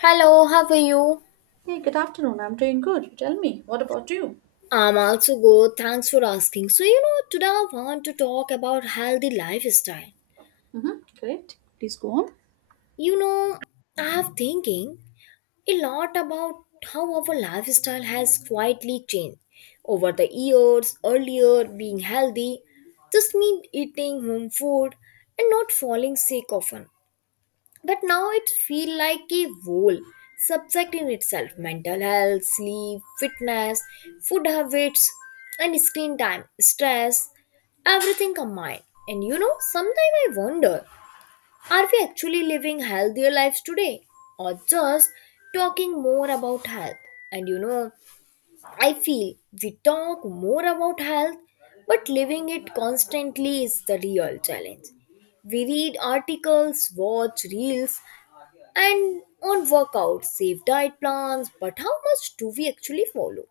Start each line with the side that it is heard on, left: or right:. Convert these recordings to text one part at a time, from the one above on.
left: Hello, how are you?
right: Hey, good afternoon. I'm doing good. You tell me, what about you?
left: I'm also good. Thanks for asking. So, you know, today I want to talk about healthy lifestyle.
right: Mm-hmm. Great. Please go on.
left: You know, I have thinking a lot about how our lifestyle has quietly changed over the years. Earlier, being healthy just meant eating home food and not falling sick often. But now it feels like a whole subject in itself, mental health, sleep, fitness, food habits, and screen time, stress, everything combined. And you know, sometimes I wonder, are we actually living healthier lives today or just talking more about health? And you know, I feel we talk more about health, but living it constantly is the real challenge. We read articles, watch reels, and on workouts, save diet plans, but how much do we actually follow?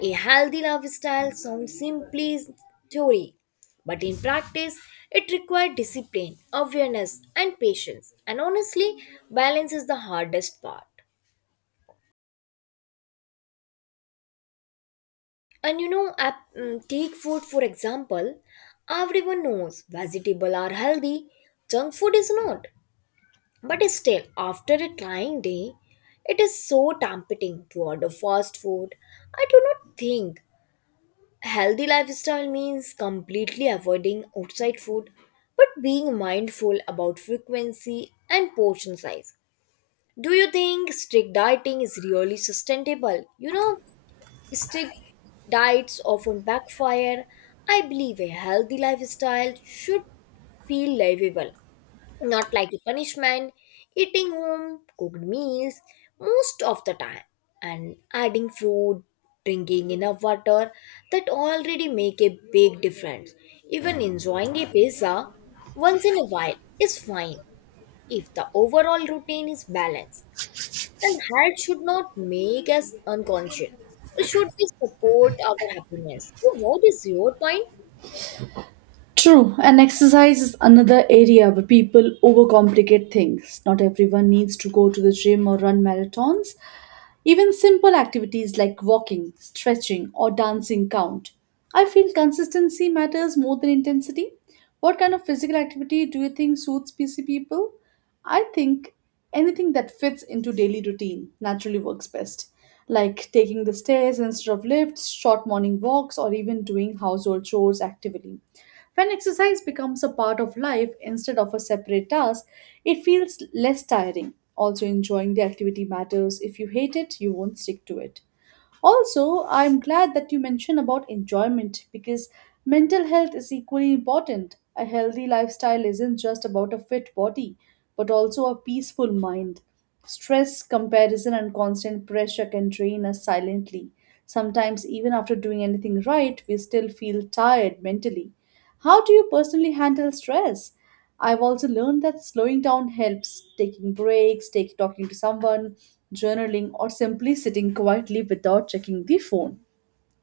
left: A healthy lifestyle sounds simply theory, but in practice, it requires discipline, awareness, and patience. And honestly, balance is the hardest part. And you know, take food for example. Everyone knows vegetables are healthy, junk food is not. But still, after a trying day, it is so tempting to order fast food. I do not think healthy lifestyle means completely avoiding outside food, but being mindful about frequency and portion size. Do you think strict dieting is really sustainable? You know, strict diets often backfire. I believe a healthy lifestyle should feel livable, not like a punishment. Eating home cooked meals most of the time and adding fruit, drinking enough water, that already make a big difference. Even enjoying a pizza once in a while is fine if the overall routine is balanced. And height should not make us unconscious. It should be support our happiness. So what is your point?
right: True, and exercise is another area where people overcomplicate things. Not everyone needs to go to the gym or run marathons. Even simple activities like walking, stretching, or dancing count. I feel consistency matters more than intensity. What kind of physical activity do you think suits PC people? I think anything that fits into daily routine naturally works best, like taking the stairs instead of lifts, short morning walks, or even doing household chores actively. When exercise becomes a part of life instead of a separate task, it feels less tiring. Also, enjoying the activity matters. If you hate it, you won't stick to it. Also, I'm glad that you mentioned about enjoyment because mental health is equally important. A healthy lifestyle isn't just about a fit body, but also a peaceful mind. Stress, comparison, and constant pressure can drain us silently. Sometimes, even after doing anything right, we still feel tired mentally. How do you personally handle stress? I've also learned that slowing down helps, taking breaks, take talking to someone, journaling, or simply sitting quietly without checking the phone.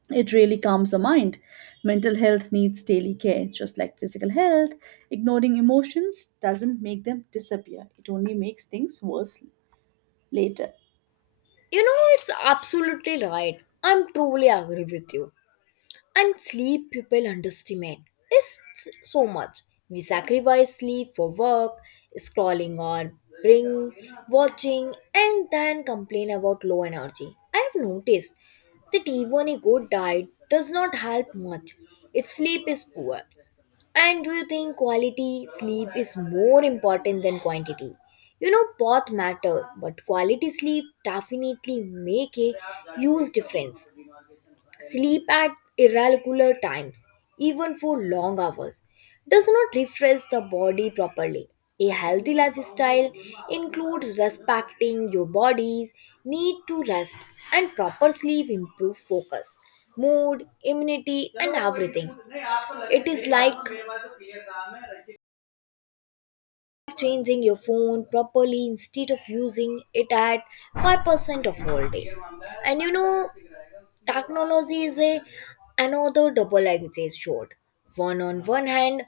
right: It really calms the mind. Mental health needs daily care, just like physical health. Ignoring emotions doesn't make them disappear, it only makes things worse later.
left: You know, it's absolutely right. I'm truly agree with you. And sleep people underestimate is so much. We sacrifice sleep for work, scrolling on, bring, watching, and then complain about low energy. I've noticed that even a good diet does not help much if sleep is poor. And do you think quality sleep is more important than quantity? You know, both matter, but quality sleep definitely make a huge difference. Sleep at irregular times, even for long hours, does not refresh the body properly. A healthy lifestyle includes respecting your body's need to rest, and proper sleep improves focus, mood, immunity, and everything. It is like changing your phone properly instead of using it at 5% of all day. And you know, technology is a another double-edged sword. One on one hand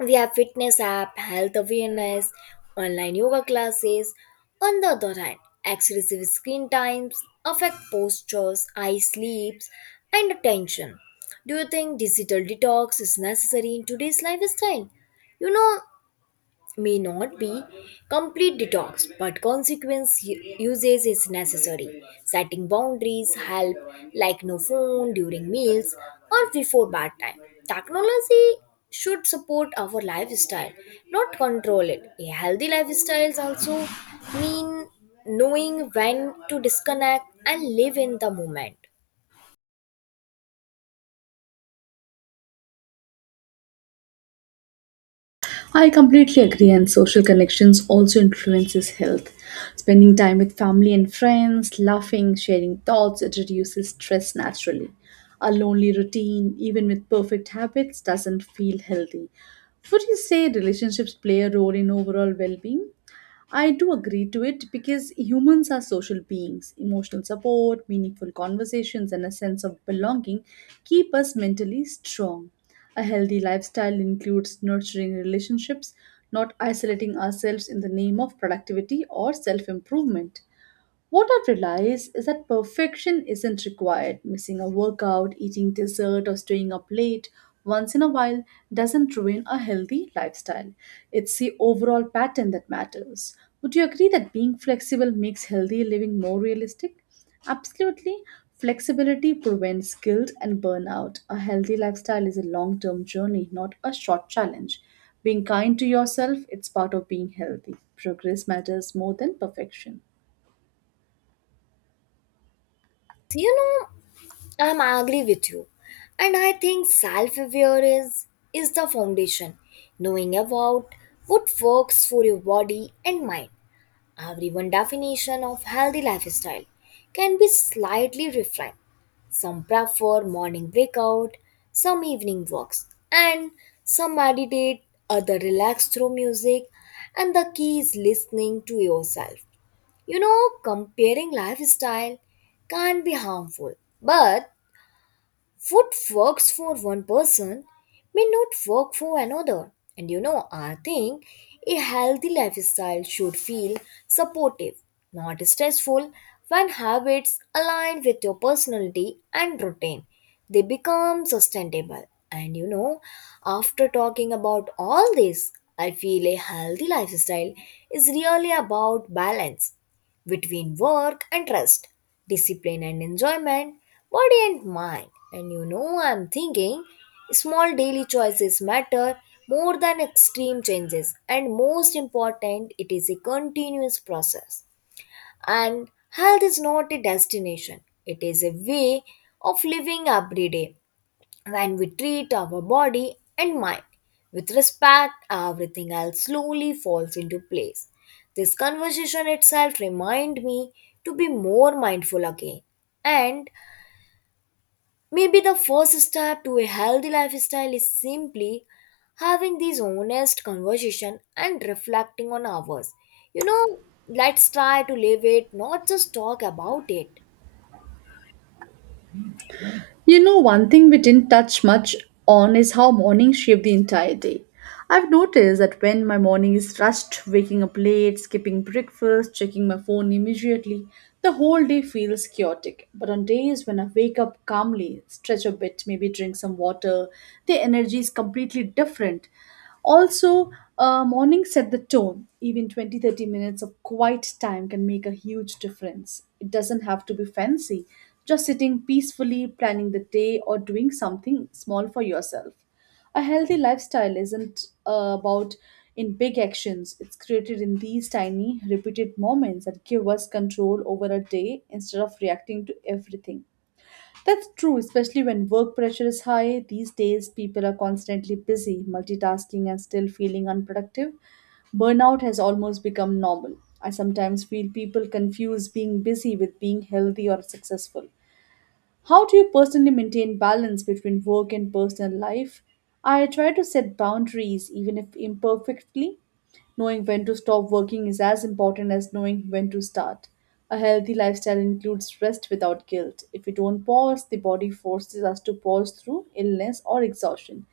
left: we have fitness app, health awareness, online yoga classes. On the other hand, excessive screen times affect postures, eye sleeps, and attention. Do you think digital detox is necessary in today's lifestyle? You know, may not be complete detox, but consequence usage is necessary. Setting boundaries help, like no phone during meals or before bedtime. Technology should support our lifestyle, not control it. A healthy lifestyles also mean knowing when to disconnect and live in the moment.
right: I completely agree, and social connections also influences health. Spending time with family and friends, laughing, sharing thoughts, it reduces stress naturally. A lonely routine, even with perfect habits, doesn't feel healthy. Would you say relationships play a role in overall well being? I do agree to it because humans are social beings. Emotional support, meaningful conversations, and a sense of belonging keep us mentally strong. A healthy lifestyle includes nurturing relationships, not isolating ourselves in the name of productivity or self improvement. What I've realized is that perfection isn't required. Missing a workout, eating dessert, or staying up late once in a while doesn't ruin a healthy lifestyle. It's the overall pattern that matters. Would you agree that being flexible makes healthy living more realistic? Absolutely. Flexibility prevents guilt and burnout. A healthy lifestyle is a long term journey, not a short challenge. Being kind to yourself, it's part of being healthy. Progress matters more than perfection.
left: So, you know, I'm agree with you. And I think self-awareness is the foundation. Knowing about what works for your body and mind. Everyone definition of healthy lifestyle can be slightly different. Some prefer morning breakout, some evening walks, and some meditate, other relax through music, and the key is listening to yourself. You know, comparing lifestyle can be harmful, but what works for one person may not work for another. And you know, I think a healthy lifestyle should feel supportive, not stressful. When habits align with your personality and routine, they become sustainable. And you know, after talking about all this, I feel a healthy lifestyle is really about balance between work and rest, discipline and enjoyment, body and mind. And you know, I'm thinking small daily choices matter more than extreme changes, and most important, it is a continuous process. And health is not a destination, it is a way of living every day. When we treat our body and mind with respect, everything else slowly falls into place. This conversation itself reminded me to be more mindful again. And maybe the first step to a healthy lifestyle is simply having these honest conversation and reflecting on ours. You know, let's try to live it, not just talk about it.
right: You know, one thing we didn't touch much on is how mornings shape the entire day. I've noticed that when my morning is rushed, waking up late, skipping breakfast, checking my phone immediately, the whole day feels chaotic. But on days when I wake up calmly, stretch a bit, maybe drink some water, the energy is completely different. Also, morning set the tone. Even 20-30 minutes of quiet time can make a huge difference. It doesn't have to be fancy, just sitting peacefully, planning the day, or doing something small for yourself. A healthy lifestyle isn't about in big actions, it's created in these tiny, repeated moments that give us control over a day instead of reacting to everything. That's true, especially when work pressure is high. These days, people are constantly busy, multitasking, and still feeling unproductive. Burnout has almost become normal. I sometimes feel people confuse being busy with being healthy or successful. How do you personally maintain balance between work and personal life? I try to set boundaries, even if imperfectly. Knowing when to stop working is as important as knowing when to start. A healthy lifestyle includes rest without guilt. If we don't pause, the body forces us to pause through illness or exhaustion.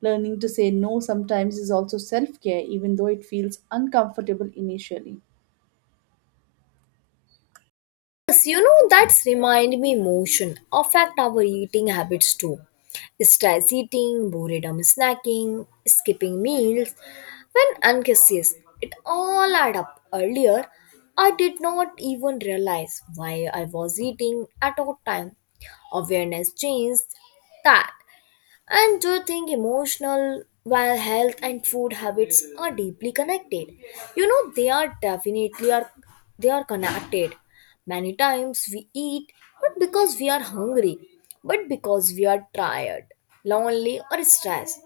right: Learning to say no sometimes is also self care, even though it feels uncomfortable initially.
left: Yes, you know, that's remind me motion affect our eating habits too. Stress eating, boredom snacking, skipping meals, when unconscious, it all add up. Earlier, I did not even realize why I was eating at what time. Awareness changed that. And do you think emotional, while health and food habits are deeply connected? You know, they are definitely are they are connected. Many times we eat not because we are hungry, but because we are tired, lonely, or stressed.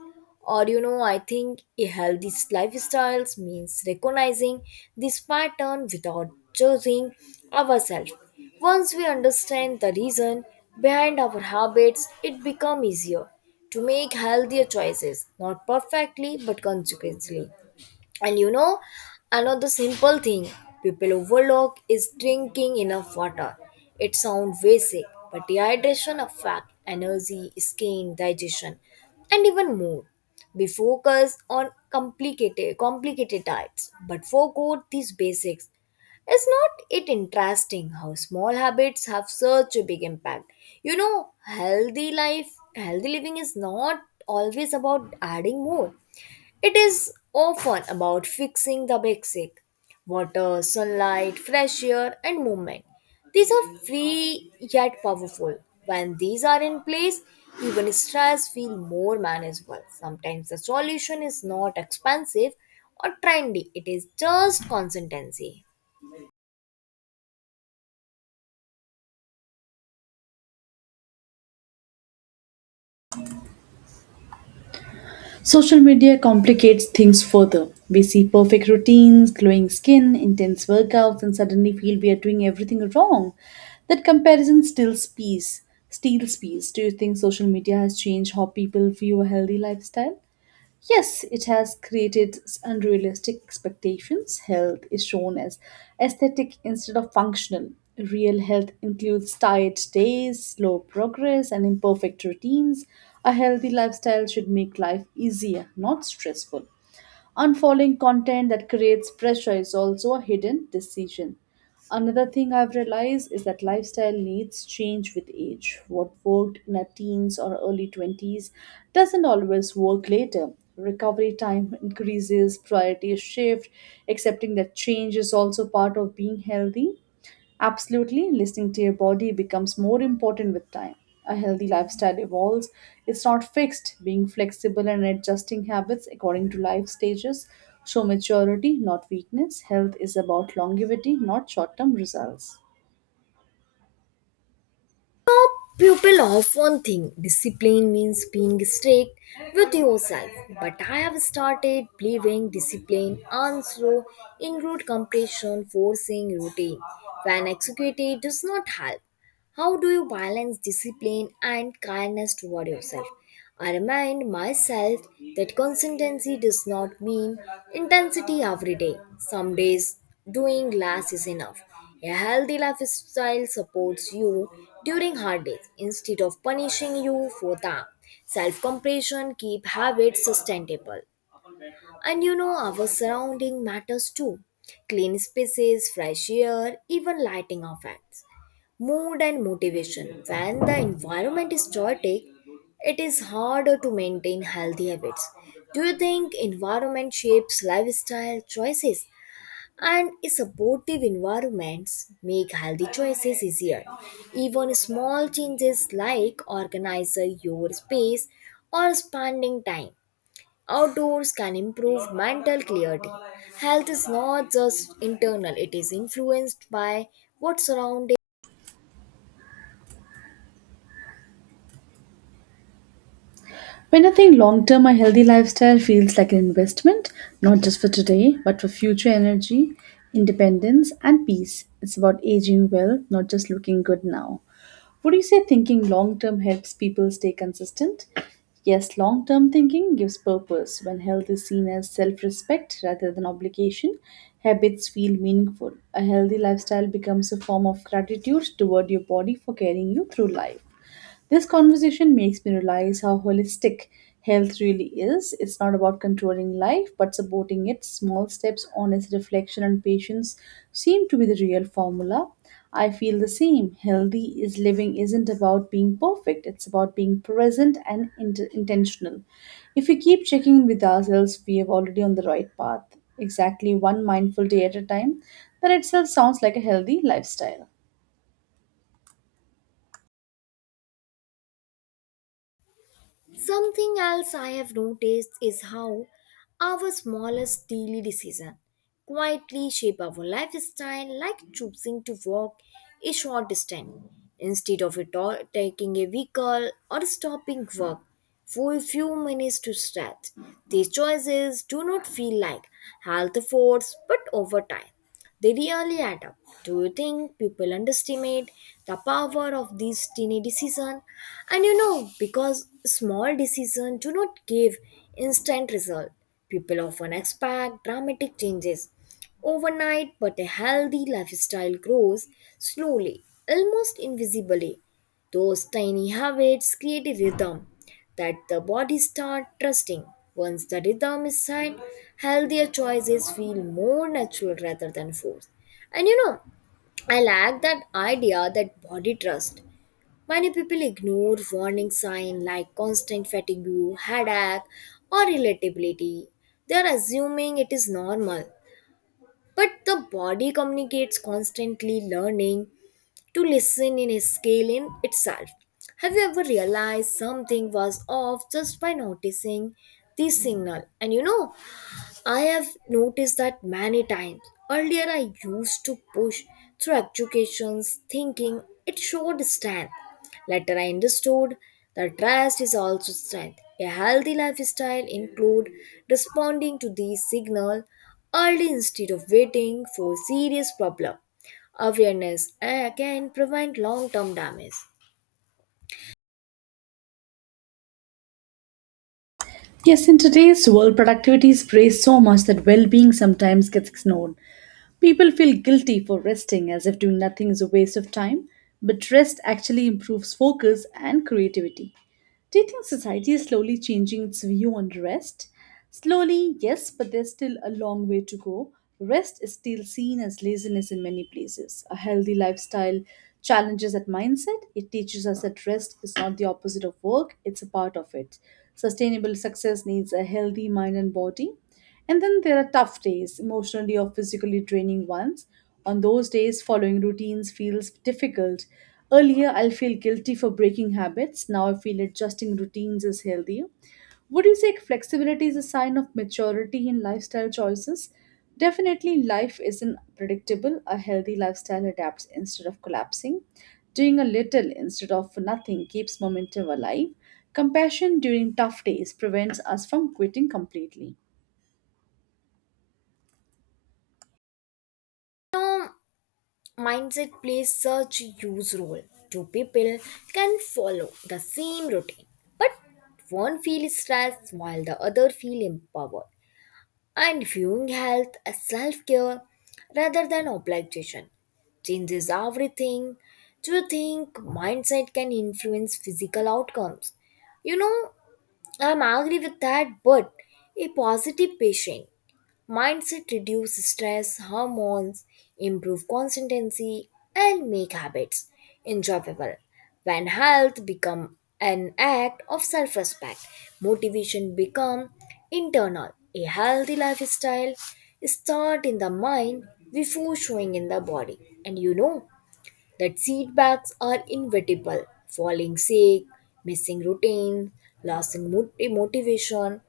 left: Or you know, I think a healthy lifestyles means recognizing this pattern without judging ourselves. Once we understand the reason behind our habits, it becomes easier to make healthier choices, not perfectly but consequently. And you know, another simple thing people overlook is drinking enough water. It sounds basic, but dehydration affects energy, skin, digestion, and even mood. We focus on complicated diets, but forgot these basics. Is not it interesting how small habits have such a big impact? You know, healthy life, healthy living is not always about adding more. It is often about fixing the basic, water, sunlight, fresh air, and movement. These are free yet powerful. When these are in place, even stress feels more manageable. Sometimes the solution is not expensive or trendy, it is just consistency.
right: Social media complicates things further. We see perfect routines, glowing skin, intense workouts, and suddenly feel we are doing everything wrong. That comparison steals peace. Steals peace. Do you think social media has changed how people view a healthy lifestyle? Yes, it has created unrealistic expectations. Health is shown as aesthetic instead of functional. Real health includes tired days, slow progress, and imperfect routines. A healthy lifestyle should make life easier, not stressful. Unfollowing content that creates pressure is also a hidden decision. Another thing I've realized is that lifestyle needs change with age. What worked in our teens or early 20s doesn't always work later. Recovery time increases, priorities shift, accepting that change is also part of being healthy. Absolutely, listening to your body becomes more important with time. A healthy lifestyle evolves, it's not fixed. Being flexible and adjusting habits according to life stages show maturity, not weakness. Health is about longevity, not short term results.
left: People often think discipline means being strict with yourself, but I have started believing discipline also include compassion, forcing routine when executed does not help. How do you balance discipline and kindness toward yourself? I remind myself that consistency does not mean intensity every day. Some days, doing less is enough. A healthy lifestyle supports you during hard days instead of punishing you for them. Self compassion keep habits sustainable. And you know, our surrounding matters too. Clean spaces, fresh air, even lighting effects mood and motivation. When the environment is chaotic, it is harder to maintain healthy habits. Do you think environment shapes lifestyle choices? And supportive environments make healthy choices easier. Even small changes like organizing your space or spending time outdoors can improve mental clarity. Health is not just internal, it is influenced by what surrounds.
right: When I think long term, a healthy lifestyle feels like an investment, not just for today, but for future energy, independence, and peace. It's about aging well, not just looking good now. Would you say thinking long term helps people stay consistent? Yes, long term thinking gives purpose. When health is seen as self respect rather than obligation, habits feel meaningful. A healthy lifestyle becomes a form of gratitude toward your body for carrying you through life. This conversation makes me realize how holistic health really is. It's not about controlling life, but supporting it. Small steps, honest reflection, and patience seem to be the real formula. I feel the same. Healthy is living isn't about being perfect, it's about being present and intentional. If we keep checking in with ourselves, we are already on the right path. Exactly one mindful day at a time. That itself sounds like a healthy lifestyle.
left: Something else I have noticed is how our smallest daily decision quietly shape our lifestyle, like choosing to walk a short distance instead of it all taking a vehicle or stopping work for a few minutes to stretch. These choices do not feel like health efforts, but over time. They really add up. Do you think people underestimate the power of these tiny decisions? And you know, because small decisions do not give instant result, people often expect dramatic changes overnight, but a healthy lifestyle grows slowly, almost invisibly. Those tiny habits create a rhythm that the body starts trusting. Once the rhythm is set, healthier choices feel more natural rather than forced. And you know, I like that idea that body trust. Many people ignore warning signs like constant fatigue, headache, or irritability. They are assuming it is normal. But the body communicates constantly learning to listen in a scale in itself. Have you ever realized something was off just by noticing the signal? And you know, I have noticed that many times. Earlier, I used to push through educations thinking it showed strength. Later, I understood that rest is also strength. A healthy lifestyle include responding to these signals early instead of waiting for serious problem. Awareness can prevent long-term damage.
right: Yes, in today's world, productivity is praised so much that well being sometimes gets ignored. People feel guilty for resting as if doing nothing is a waste of time, but rest actually improves focus and creativity. Do you think society is slowly changing its view on rest? Slowly, yes, but there's still a long way to go. Rest is still seen as laziness in many places. A healthy lifestyle challenges that mindset. It teaches us that rest is not the opposite of work, it's a part of it. Sustainable success needs a healthy mind and body. And then there are tough days, emotionally or physically draining ones. On those days, following routines feels difficult. Earlier, I'll feel guilty for breaking habits. Now, I feel adjusting routines is healthier. Would you say flexibility is a sign of maturity in lifestyle choices? Definitely, life isn't predictable. A healthy lifestyle adapts instead of collapsing. Doing a little instead of nothing keeps momentum alive. Compassion during tough days prevents us from quitting completely.
left: Now, mindset plays such a huge role. Two people can follow the same routine, but one feels stressed while the other feels empowered. And viewing health as self care rather than obligation changes everything. Do you think mindset can influence physical outcomes? You know, I'm agree with that, but a positive patient mindset reduce stress hormones, improve consistency, and make habits enjoyable. When health become an act of self-respect, motivation become internal. A healthy lifestyle start in the mind before showing in the body. And you know that setbacks are inevitable. Falling sick, missing routine, losing motivation,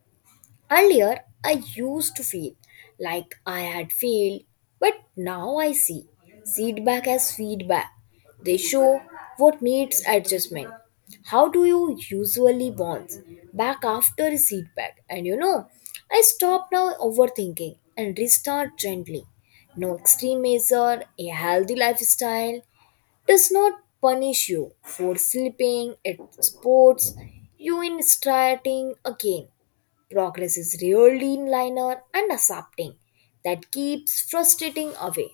left: earlier, I used to feel like I had failed, but now I see feedback as feedback. They show what needs adjustment. How do you usually bounce back after a feedback? And you know, I stop now overthinking and restart gently. No extreme measure, a healthy lifestyle does not punish you for sleeping at sports, you in starting again. Progress is really linear and accepting. That keeps frustrating away.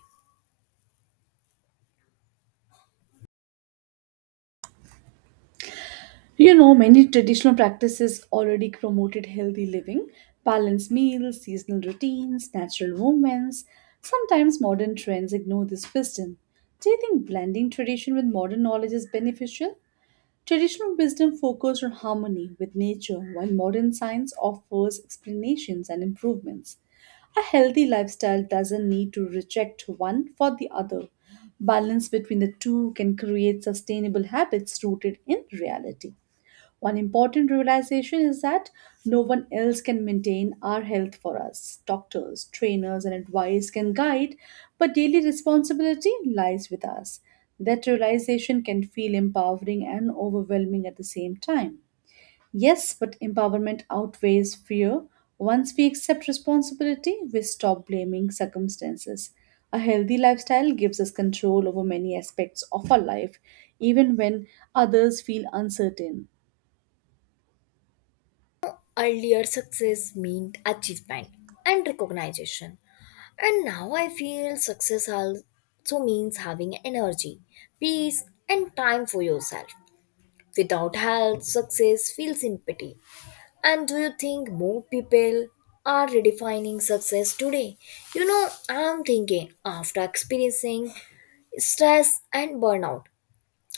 right: You know, many traditional practices already promoted healthy living, balanced meals, seasonal routines, natural movements. Sometimes modern trends ignore this wisdom. Do you think blending tradition with modern knowledge is beneficial? Traditional wisdom focuses on harmony with nature, while modern science offers explanations and improvements. A healthy lifestyle doesn't need to reject one for the other. Balance between the two can create sustainable habits rooted in reality. One important realization is that no one else can maintain our health for us. Doctors, trainers, and advice can guide, but daily responsibility lies with us. That realization can feel empowering and overwhelming at the same time. Yes, but empowerment outweighs fear. Once we accept responsibility, we stop blaming circumstances. A healthy lifestyle gives us control over many aspects of our life, even when others feel uncertain.
left: Earlier success meant achievement and recognition. And now I feel success also means having energy, peace, and time for yourself. Without health, success feels empty. And do you think more people are redefining success today? You know, I'm thinking after experiencing stress and burnout,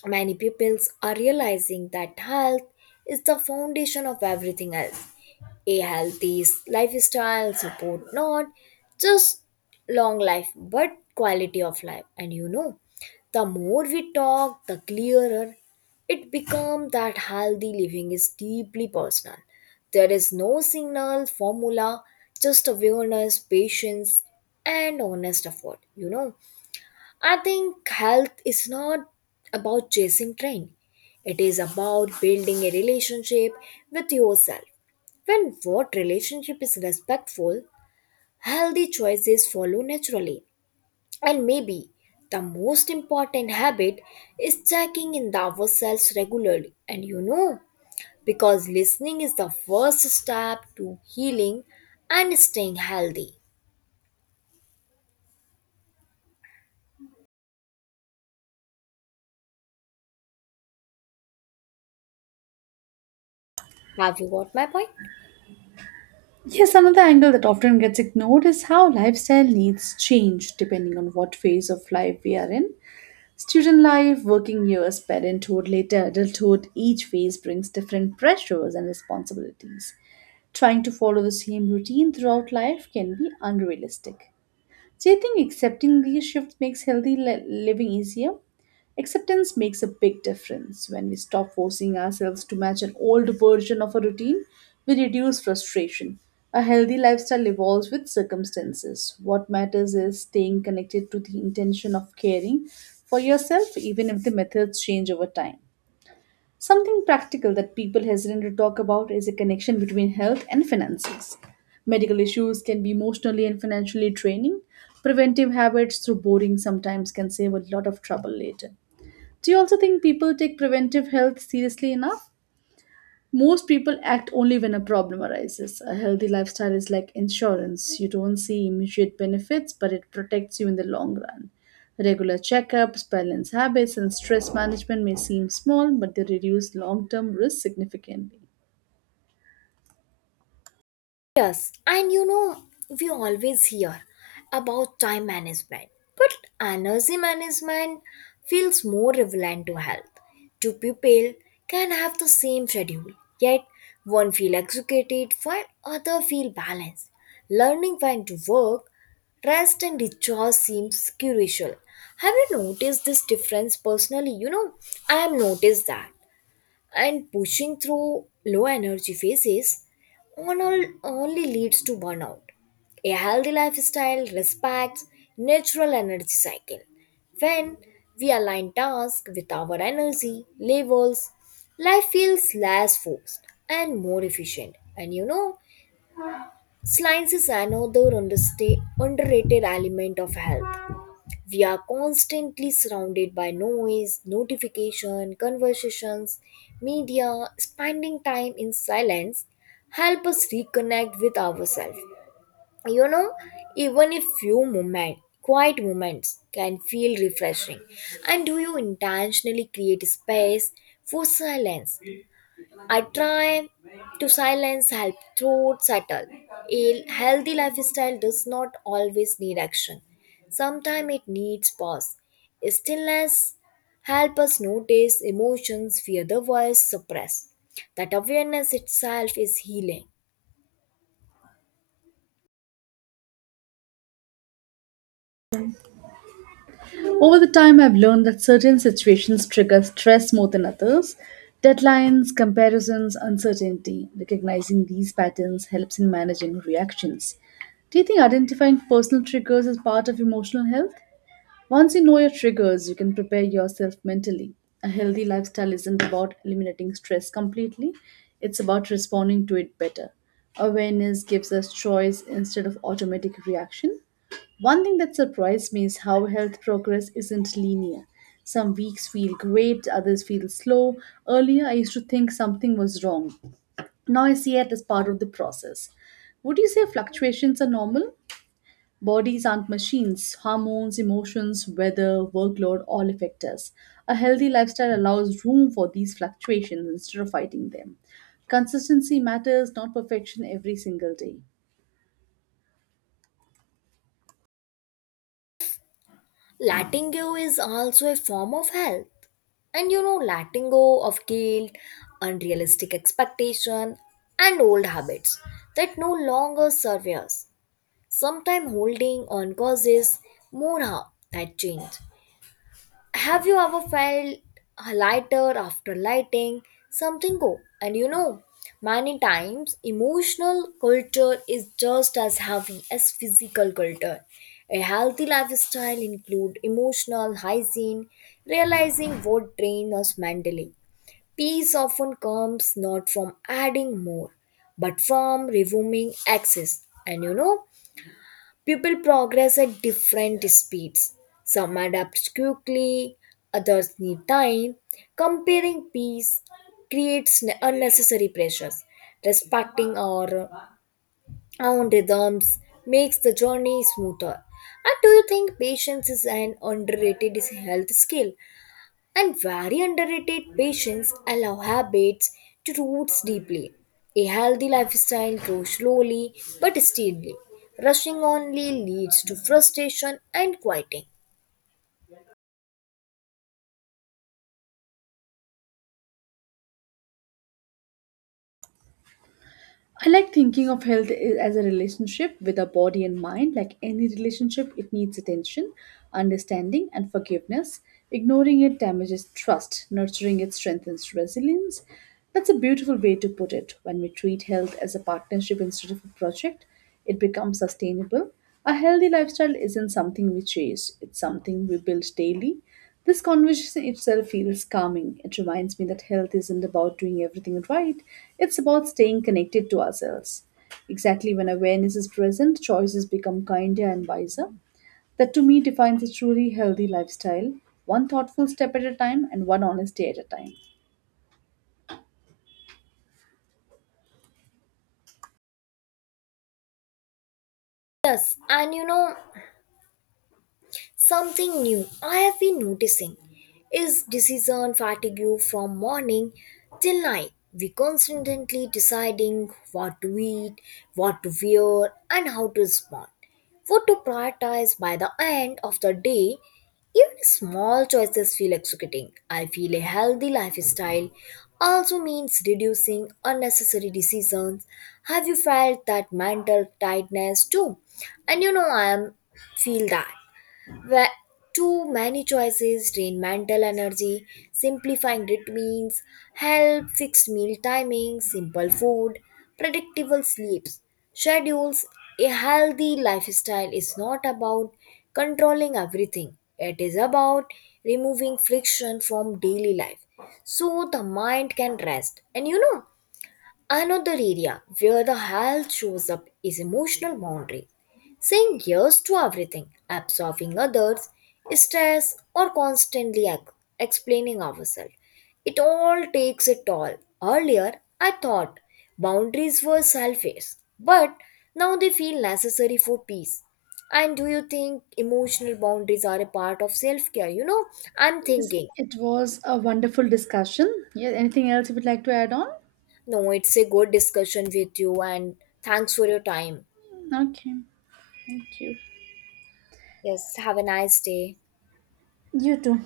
left: many pupils are realizing that health is the foundation of everything else. A healthy lifestyle support not just long life but quality of life. The more we talk, the clearer it becomes that healthy living is deeply personal. There is no signal, formula, just awareness, patience, and honest effort. I think health is not about chasing trend. It is about building a relationship with yourself. When what relationship is respectful, healthy choices follow naturally. And maybe the most important habit is checking in the ourselves regularly. Because listening is the first step to healing and staying healthy. Have you got my point?
right: Yes, another angle that often gets ignored is how lifestyle needs change depending on what phase of life we are in. Student life, working years, parenthood, later adulthood, each phase brings different pressures and responsibilities. Trying to follow the same routine throughout life can be unrealistic. Do you think accepting these shifts makes healthy living easier? Acceptance makes a big difference. When we stop forcing ourselves to match an old version of a routine, we reduce frustration. A healthy lifestyle evolves with circumstances. What matters is staying connected to the intention of caring for yourself, even if the methods change over time. Something practical that people hesitate to talk about is a connection between health and finances. Medical issues can be emotionally and financially draining. Preventive habits, through boring, sometimes can save a lot of trouble later. Do you also think people take preventive health seriously enough? Most people act only when a problem arises. A healthy lifestyle is like insurance. You don't see immediate benefits, but it protects you in the long run. Regular checkups, balanced habits, and stress management may seem small, but they reduce long term risk significantly.
left: Yes, we always hear about time management, but energy management feels more relevant to health. Two people can have the same schedule, yet one feel executed while other feel balanced. Learning when to work, rest and recharge seems crucial. Have you noticed this difference personally? I have noticed that and pushing through low energy phases on all only leads to burnout. A healthy lifestyle respects natural energy cycle. When we align tasks with our energy levels, life feels less forced and more efficient. Science is another underrated element of health. We are constantly surrounded by noise, notification, conversations, media. Spending time in silence help us reconnect with ourselves. You know, Even a few moments, quiet moments can feel refreshing. And do you intentionally create space for silence? I try to silence help throat settle. A healthy lifestyle does not always need action. Sometimes it needs pause. Stillness help us notice emotions we otherwise suppress. That awareness itself is healing.
right: Over the time, I've learned that certain situations trigger stress more than others. Deadlines, comparisons, uncertainty. Recognizing these patterns helps in managing reactions. Do you think identifying personal triggers is part of emotional health? Once you know your triggers, you can prepare yourself mentally. A healthy lifestyle isn't about eliminating stress completely, it's about responding to it better. Awareness gives us choice instead of automatic reaction. One thing that surprised me is how health progress isn't linear. Some weeks feel great, others feel slow. Earlier, I used to think something was wrong. Now I see it as part of the process. Would you say fluctuations are normal? Bodies aren't machines. Hormones, emotions, weather, workload all affect us. A healthy lifestyle allows room for these fluctuations instead of fighting them. Consistency matters, not perfection every single day.
left: Letting go is also a form of health. Letting go of guilt, unrealistic expectation, and old habits that no longer serve us. Sometimes holding on causes more harm than change. Have you ever felt a lighter after lighting something go? Many times emotional culture is just as heavy as physical culture. A healthy lifestyle include emotional hygiene, realizing what drains us mentally. Peace often comes not from adding more, but from removing excess. People progress at different speeds. Some adapt quickly, others need time. Comparing peace creates unnecessary pressures. Respecting our own rhythms makes the journey smoother. And do you think patience is an underrated health skill? And very underrated patients allow habits to root deeply. A healthy lifestyle grows slowly but steadily. Rushing only leads to frustration and quieting.
right: I like thinking of health as a relationship with our body and mind. Like any relationship, it needs attention, understanding, and forgiveness. Ignoring it damages trust, nurturing it strengthens resilience. That's a beautiful way to put it. When we treat health as a partnership instead of a project, it becomes sustainable. A healthy lifestyle isn't something we chase, it's something we build daily. This conversation itself feels calming. It reminds me that health isn't about doing everything right, it's about staying connected to ourselves. Exactly when awareness is present, choices become kinder and wiser. That to me defines a truly healthy lifestyle, one thoughtful step at a time and one honest day at a time.
left: Yes, something new I have been noticing is decision fatigue from morning till night. We constantly deciding what to eat, what to wear, and how to respond. What to prioritize by the end of the day, even small choices feel executing. I feel a healthy lifestyle also means reducing unnecessary decisions. Have you felt that mental tightness too? And you know I am feel that. Where too many choices drain mental energy. Simplifying routines help fixed meal timings, simple food, predictable sleeps schedules. A healthy lifestyle is not about controlling everything. It is about removing friction from daily life so the mind can rest. Another area where the health shows up is emotional boundary, saying yes to everything, absorbing others, stress, or constantly explaining ourselves. It all takes a toll. Earlier, I thought boundaries were selfish, but now they feel necessary for peace. And do you think emotional boundaries are a part of self care? I'm
right: Yes,
left: thinking,
right: it was a wonderful discussion. Yeah, anything else you would like to add on?
left: no, it's a good discussion with you, and thanks for your time.
right: Okay, thank you.
left: Yes, have a nice day.
right: You too.